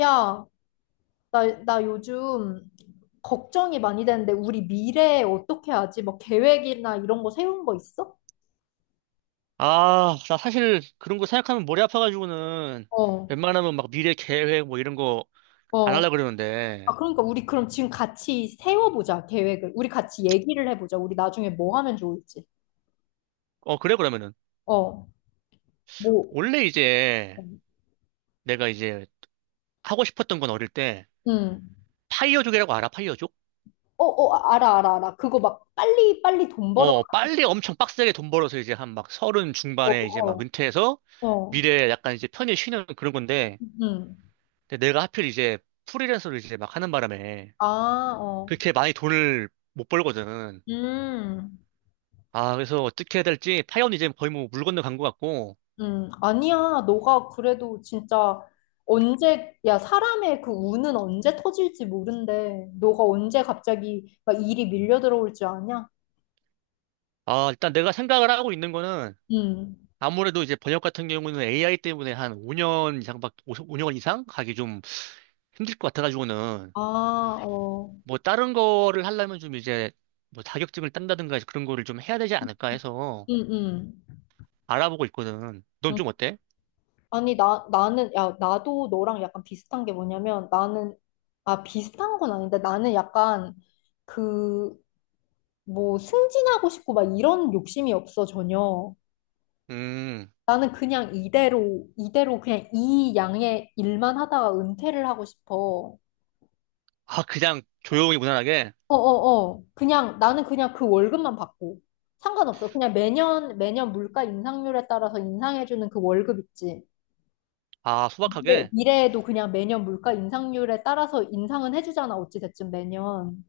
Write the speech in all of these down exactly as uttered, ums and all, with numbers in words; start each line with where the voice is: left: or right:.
left: 야, 나, 나 요즘 걱정이 많이 되는데 우리 미래에 어떻게 하지? 뭐 계획이나 이런 거 세운 거 있어?
right: 아, 나 사실 그런 거 생각하면 머리 아파가지고는
left: 어,
right: 웬만하면 막 미래 계획 뭐 이런 거 안
left: 어.
right: 하려고 그러는데.
left: 아, 그러니까 우리 그럼 지금 같이 세워보자, 계획을. 우리 같이 얘기를 해보자. 우리 나중에 뭐 하면 좋을지.
right: 어, 그래, 그러면은.
left: 어, 뭐,
right: 원래 이제 내가 이제 하고 싶었던 건 어릴 때
left: 음.
right: 파이어족이라고 알아, 파이어족?
left: 어, 어, 아, 알아, 알아, 알아. 그거 막 빨리, 빨리 돈 벌어.
right: 어, 빨리 엄청 빡세게 돈 벌어서 이제 한 막 서른
left: 어,
right: 중반에 이제 막
left: 어,
right: 은퇴해서
left: 어.
right: 미래에 약간 이제 편히 쉬는 그런 건데.
left: 음.
right: 근데 내가 하필 이제 프리랜서를 이제 막 하는 바람에
left: 아, 어.
right: 그렇게 많이 돈을 못 벌거든.
left: 음.
right: 아, 그래서 어떻게 해야 될지 파이어는 이제 거의 뭐 물 건너간 것 같고.
left: 음, 아니야. 너가 그래도 진짜 언제, 야, 사람의 그 운은 언제 터질지 모른대. 너가 언제 갑자기 막 일이 밀려 들어올 줄 아냐?
right: 아, 일단 내가 생각을 하고 있는 거는
left: 음.
right: 아무래도 이제 번역 같은 경우는 에이아이 때문에 한 오 년 이상밖, 오 년 이상 가기 좀 힘들 것 같아가지고는
left: 아, 어.
right: 뭐 다른 거를 하려면 좀 이제 뭐 자격증을 딴다든가 그런 거를 좀 해야 되지 않을까 해서
left: 음, 음.
right: 알아보고 있거든. 넌
left: 음.
right: 좀 어때?
left: 아니, 나, 나는, 야, 나도 너랑 약간 비슷한 게 뭐냐면 나는, 아, 비슷한 건 아닌데 나는 약간 그, 뭐, 승진하고 싶고 막 이런 욕심이 없어, 전혀.
right: 음,
left: 나는 그냥 이대로, 이대로 그냥 이 양의 일만 하다가 은퇴를 하고 싶어.
right: 아, 그냥 조용히 무난하게,
left: 어 어어. 그냥, 나는 그냥 그 월급만 받고. 상관없어. 그냥 매년, 매년 물가 인상률에 따라서 인상해주는 그 월급 있지.
right: 아,
left: 근데
right: 소박하게,
left: 미래에도 그냥 매년 물가 인상률에 따라서 인상은 해주잖아. 어찌됐든 매년.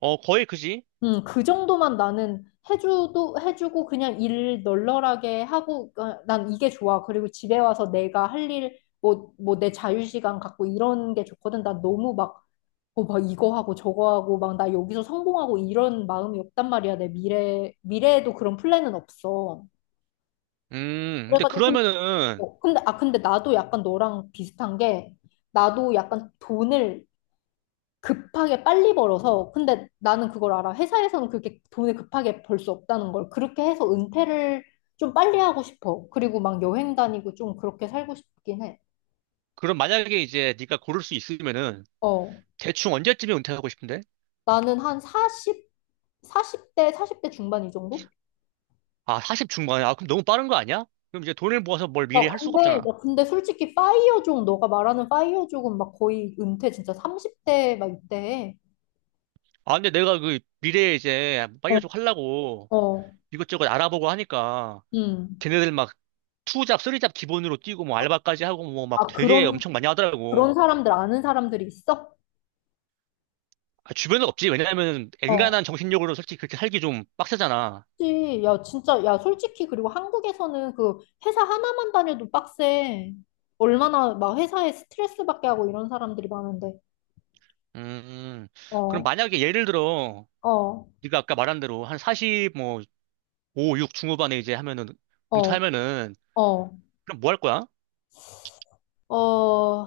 right: 어, 거의 그지?
left: 음, 그 정도만 나는 해주도 해주고 그냥 일 널널하게 하고 어, 난 이게 좋아. 그리고 집에 와서 내가 할 일, 뭐, 뭐 내 자유시간 갖고 이런 게 좋거든. 난 너무 막, 어, 막 이거 하고 저거 하고 막 나 여기서 성공하고 이런 마음이 없단 말이야. 내 미래, 미래에도 그런 플랜은 없어.
right: 음, 근데
left: 그래가지고 근데,
right: 그러면은,
left: 어, 근데, 아, 근데 나도 약간 너랑 비슷한 게 나도 약간 돈을 급하게 빨리 벌어서 근데 나는 그걸 알아. 회사에서는 그렇게 돈을 급하게 벌 수 없다는 걸 그렇게 해서 은퇴를 좀 빨리 하고 싶어. 그리고 막 여행 다니고 좀 그렇게 살고 싶긴 해.
right: 그럼 만약에 이제 네가 고를 수 있으면은
left: 어.
right: 대충 언제쯤에 은퇴하고 싶은데?
left: 나는 한 사십, 사십 대 사십 대 중반 이 정도?
right: 아, 사십 중반에? 아, 그럼 너무 빠른 거 아니야? 그럼 이제 돈을 모아서 뭘 미래에
left: 어,
right: 할 수가
left: 근데, 야,
right: 없잖아.
left: 근데 솔직히 파이어족, 너가 말하는 파이어족은 막 거의 은퇴 진짜 삼십 대 막 이때 해.
right: 아, 근데 내가 그 미래에 이제
left: 어,
right: 파이어족 하려고
left: 어,
right: 이것저것 알아보고 하니까
left: 음.
right: 걔네들 막 투잡, 쓰리잡 기본으로 뛰고 뭐 알바까지 하고 뭐 막
left: 아,
right: 되게
left: 그런,
right: 엄청 많이
left: 그런
right: 하더라고.
left: 사람들 아는 사람들이 있어?
right: 아, 주변은 없지. 왜냐하면
left: 어.
right: 엔간한 정신력으로 솔직히 그렇게 살기 좀 빡세잖아.
left: 그치. 야, 진짜, 야, 솔직히, 그리고 한국에서는 그 회사 하나만 다녀도 빡세. 얼마나 막 회사에 스트레스 받게 하고 이런 사람들이 많은데.
right: 음, 그럼
left: 어,
right: 만약에 예를 들어
left: 어,
right: 네가 아까 말한 대로 한 사십, 뭐 오, 육 중후반에 이제 하면은
left: 어,
right: 은퇴하면은
left: 어,
right: 그럼 뭐 할 거야?
left: 어,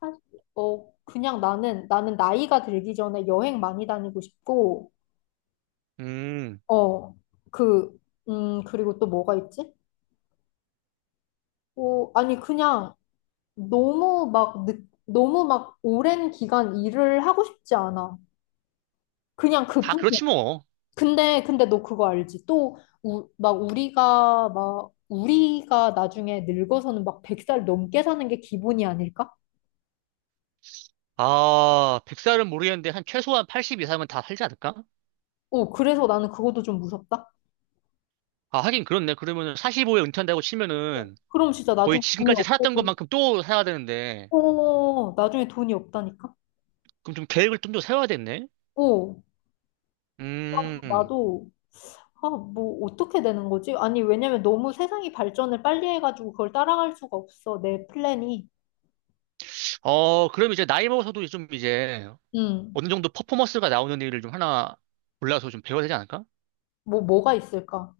left: 사- 어, 그냥 나는, 나는 나이가 들기 전에 여행 많이 다니고 싶고,
right: 음,
left: 어, 그, 음, 그리고 또 뭐가 있지? 어, 아니, 그냥 너무 막, 늦, 너무 막 오랜 기간 일을 하고 싶지 않아. 그냥
right: 다
left: 그뿐이야.
right: 그렇지 뭐.
left: 근데 근데 너 그거 알지? 또 막 우리가 막 우리가 나중에 늙어서는 막 백 살 넘게 사는 게 기본이 아닐까?
right: 아, 백 살은 모르겠는데 한 최소한 팔십 이상은 다 살지 않을까?
left: 어, 그래서 나는 그것도 좀 무섭다.
right: 아, 하긴 그렇네. 그러면 사십오에 은퇴한다고 치면은
left: 그럼 진짜
right: 거의
left: 나중에 돈이
right: 지금까지 살았던
left: 없고,
right: 것만큼 또 살아야 되는데
left: 어, 나중에 돈이 없다니까?
right: 그럼 좀 계획을 좀 더 세워야겠네.
left: 어,
right: 음.
left: 나도, 아, 뭐, 어떻게 되는 거지? 아니, 왜냐면 너무 세상이 발전을 빨리 해가지고 그걸 따라갈 수가 없어, 내 플랜이.
right: 어, 그럼 이제 나이 먹어서도 좀 이제
left: 음,
right: 어느 정도 퍼포먼스가 나오는 일을 좀 하나 골라서 좀 배워야 되지 않을까?
left: 뭐, 뭐가 있을까?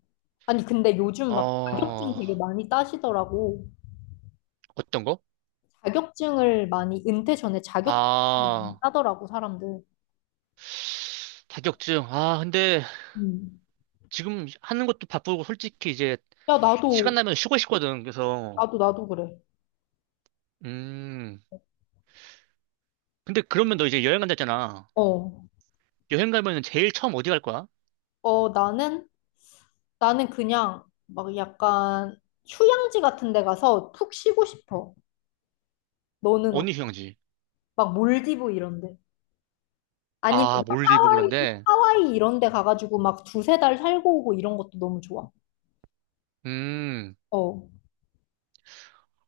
left: 아니, 근데 요즘 막 자격증
right: 어,
left: 되게 많이 따시더라고.
right: 어떤 거?
left: 자격증을 많이 은퇴 전에 자격증을 많이
right: 아,
left: 따더라고 사람들.
right: 자격증. 아, 근데
left: 음.
right: 지금 하는 것도 바쁘고 솔직히 이제
left: 야 나도
right: 시간 나면 쉬고 싶거든. 그래서.
left: 나도 나도 그래.
right: 음. 근데 그러면 너 이제 여행 간다잖아.
left: 어.
right: 여행 가면은 제일 처음 어디 갈 거야?
left: 어 나는 나는 그냥 막 약간 휴양지 같은 데 가서 푹 쉬고 싶어. 너는 어때?
right: 어느 휴양지.
left: 막 몰디브 이런 데. 아니면
right: 아,
left: 막
right: 몰디브
left: 하와이
right: 그런데.
left: 하와이 이런 데 가가지고 막 두세 달 살고 오고 이런 것도 너무 좋아.
right: 음.
left: 어.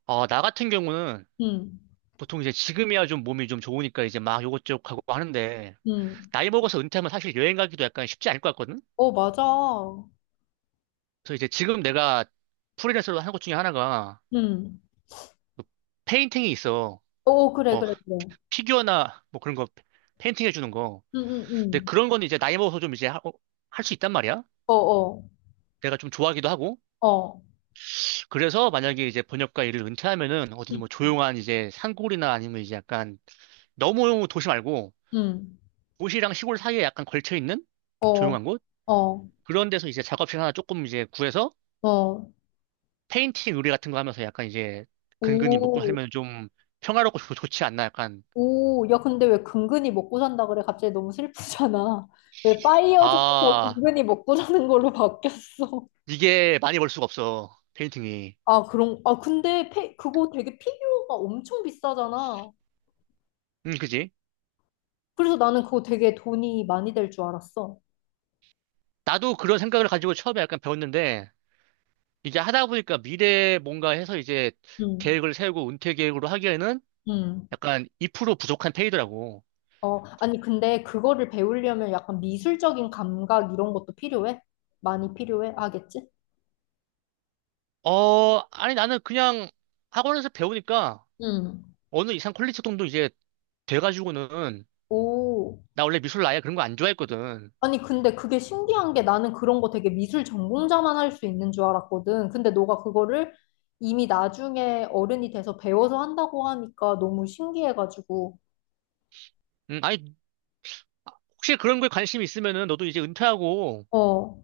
right: 아, 나 같은 경우는
left: 음.
right: 보통 이제 지금이야 좀 몸이 좀 좋으니까 이제 막 요것저것 하고 하는데
left: 음.
right: 나이 먹어서 은퇴하면 사실 여행 가기도 약간 쉽지 않을 것 같거든?
left: 어 맞아.
right: 그래서 이제 지금 내가 프리랜서로 하는 것 중에 하나가
left: 음.
right: 그 페인팅이 있어.
left: 어 어, 그래
right: 뭐
left: 그래 그래.
right: 피규어나 뭐 그런 거 페인팅 해주는 거.
left: 음 음,
right: 근데
left: 음.
right: 그런 건 이제 나이 먹어서 좀 이제 할 수 있단 말이야.
left: 어 어.
right: 내가 좀 좋아하기도 하고.
left: 어.
right: 그래서 만약에 이제 번역가 일을 은퇴하면은 어디 뭐 조용한 이제 산골이나 아니면 이제 약간 너무 도시 말고
left: 응.
right: 도시랑 시골 사이에 약간 걸쳐 있는
left: 어,
right: 조용한 곳?
left: 어,
right: 그런 데서 이제 작업실 하나 조금 이제 구해서
left: 어.
right: 페인팅 의뢰 같은 거 하면서 약간 이제 근근히 먹고
left: 오,
right: 살면 좀 평화롭고 좋- 좋지 않나 약간.
left: 오. 야, 근데 왜 근근히 먹고 산다 그래? 갑자기 너무 슬프잖아. 왜 파이어 쪽에서
right: 아,
left: 근근히 먹고 사는 걸로 바뀌었어?
right: 이게 많이 벌 수가 없어. 페인팅이.
left: 아, 그런, 아, 근데 페, 그거 되게 피규어가 엄청 비싸잖아.
right: 음, 그지?
left: 그래서 나는 그거 되게 돈이 많이 될 줄 알았어.
right: 나도 그런 생각을 가지고 처음에 약간 배웠는데 이제 하다 보니까 미래 뭔가 해서 이제
left: 응,
right: 계획을 세우고 은퇴 계획으로 하기에는
left: 응.
right: 약간 이 퍼센트 부족한 페이더라고.
left: 어, 아니, 근데 그거를 배우려면 약간 미술적인 감각 이런 것도 필요해? 많이 필요해? 하겠지?
right: 어, 아니 나는 그냥 학원에서 배우니까
left: 응.
right: 어느 이상 퀄리티 정도 이제 돼가지고는
left: 오.
right: 나 원래 미술 아예 그런 거 안 좋아했거든.
left: 아니, 근데 그게 신기한 게 나는 그런 거 되게 미술 전공자만 할 수 있는 줄 알았거든. 근데 너가 그거를 이미 나중에 어른이 돼서 배워서 한다고 하니까 너무 신기해가지고.
right: 음, 아니 혹시 그런 거에 관심 이 있으면은 너도 이제 은퇴하고
left: 어,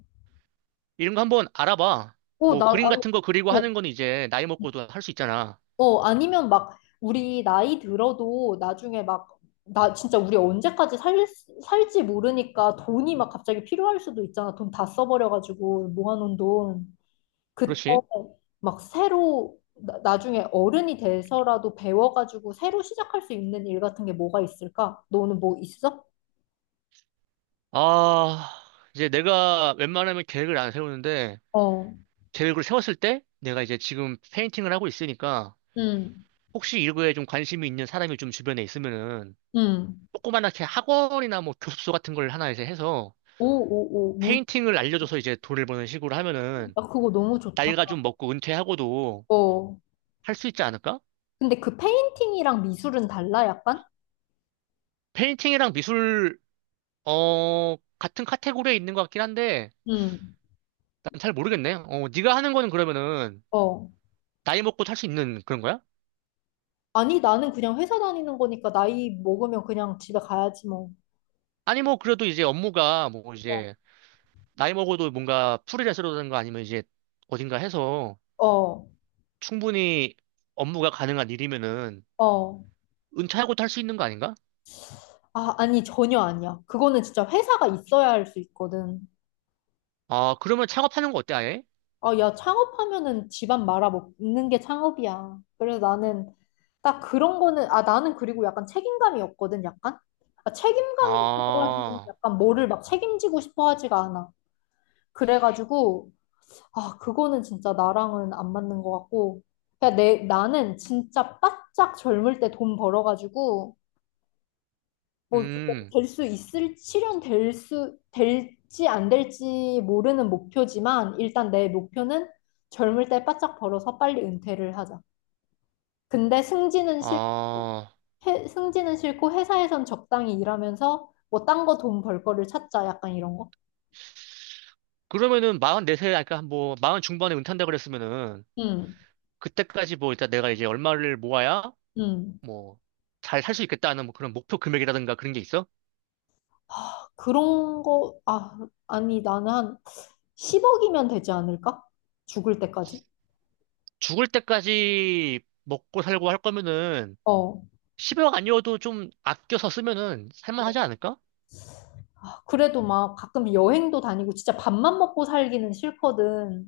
right: 이런 거 한번 알아봐.
left: 어,
right: 뭐
left: 나,
right: 그림
left: 아니,
right: 같은 거 그리고
left: 어,
right: 하는 건 이제 나이 먹고도 할 수 있잖아.
left: 어, 아니면 막 우리 나이 들어도 나중에 막 나 진짜 우리 언제까지 살, 살지 모르니까 돈이 막 갑자기 필요할 수도 있잖아. 돈 다 써버려가지고 모아놓은 돈. 그때
right: 그렇지?
left: 막 새로 나, 나중에 어른이 돼서라도 배워가지고 새로 시작할 수 있는 일 같은 게 뭐가 있을까? 너는 뭐 있어?
right: 아, 이제 내가 웬만하면 계획을 안 세우는데
left: 어,
right: 계획을 세웠을 때 내가 이제 지금 페인팅을 하고 있으니까
left: 응,
right: 혹시 이거에 좀 관심이 있는 사람이 좀 주변에 있으면은
left: 응.
right: 조그만하게 학원이나 뭐 교습소 같은 걸 하나 이제 해서
left: 오, 오, 오, 무슨,
right: 페인팅을 알려줘서 이제 돈을 버는 식으로 하면은
left: 나 그거 너무 좋다.
right: 나이가 좀 먹고 은퇴하고도
left: 어.
right: 할 수 있지 않을까?
left: 근데 그 페인팅이랑 미술은 달라, 약간?
right: 페인팅이랑 미술 어 같은 카테고리에 있는 것 같긴 한데
left: 응,
right: 난 잘 모르겠네. 어, 네가 하는 거는 그러면은
left: 어.
right: 나이 먹고 할 수 있는 그런 거야?
left: 아니, 나는 그냥 회사 다니는 거니까 나이 먹으면 그냥 집에 가야지, 뭐.
right: 아니 뭐 그래도 이제 업무가 뭐
left: 어,
right: 이제 나이 먹어도 뭔가 프리랜서라든가 아니면 이제 어딘가 해서
left: 어.
right: 충분히 업무가 가능한 일이면은
left: 어.
right: 은퇴하고도 할 수 있는 거 아닌가?
left: 아, 아니, 전혀 아니야. 그거는 진짜 회사가 있어야 할 수 있거든.
right: 아, 그러면 창업하는 거 어때, 아예?
left: 아, 야, 창업하면은 집안 말아 먹는 게 창업이야. 그래서 나는 딱 그런 거는, 아, 나는 그리고 약간 책임감이 없거든, 약간? 아, 책임감이라고 하기
right: 아,
left: 약간 뭐를 막 책임지고 싶어 하지가 않아. 그래가지고, 아, 그거는 진짜 나랑은 안 맞는 것 같고. 그냥 내, 나는 진짜 바짝 젊을 때 돈 벌어가지고, 뭐
right: 음,
left: 될 수 있을 실현될 수 될지 안 될지 모르는 목표지만 일단 내 목표는 젊을 때 바짝 벌어서 빨리 은퇴를 하자. 근데 승진은 싫고
right: 아.
left: 해- 승진은 싫고 회사에선 적당히 일하면서 뭐 딴 거 돈 벌 거를 찾자 약간 이런 거.
right: 그러면은 마흔 네 세 그러니까 뭐, 마흔 중반에 은퇴한다 그랬으면은,
left: 음.
right: 그때까지 뭐, 일단 내가 이제 얼마를 모아야,
left: 음.
right: 뭐, 잘 살 수 있겠다는 뭐 그런 목표 금액이라든가 그런 게 있어?
left: 하, 그런 거 아, 아니 나는 한 십억이면 되지 않을까? 죽을 때까지.
right: 죽을 때까지 먹고 살고 할 거면은,
left: 어.
right: 십억 아니어도 좀 아껴서 쓰면은, 살만하지 않을까?
left: 그래도 막 가끔 여행도 다니고 진짜 밥만 먹고 살기는 싫거든.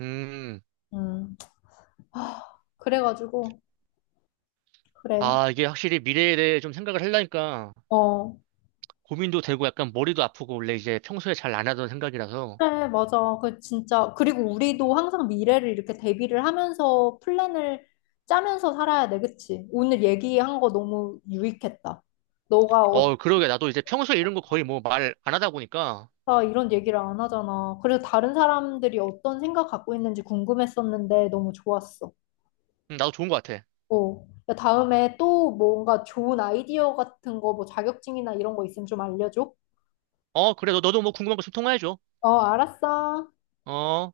right: 음,
left: 음. 하, 그래가지고 그래.
right: 아, 이게 확실히 미래에 대해 좀 생각을 하려니까,
left: 어.
right: 고민도 되고 약간 머리도 아프고, 원래 이제 평소에 잘 안 하던 생각이라서,
left: 그래, 맞아. 그 진짜 그리고 우리도 항상 미래를 이렇게 대비를 하면서 플랜을 짜면서 살아야 돼, 그치? 오늘 얘기한 거 너무 유익했다. 너가 어쩌다
right: 어, 그러게. 나도 이제 평소에 이런 거 거의 뭐 말 안 하다 보니까,
left: 이런 얘기를 안 하잖아. 그래서 다른 사람들이 어떤 생각 갖고 있는지 궁금했었는데 너무 좋았어.
right: 음, 나도 좋은 것 같아.
left: 어. 야, 다음에 또 뭔가 좋은 아이디어 같은 거, 뭐 자격증이나 이런 거 있으면 좀 알려줘.
right: 어, 그래. 너, 너도 뭐 궁금한 거 좀 통화해줘.
left: 어, 알았어.
right: 어.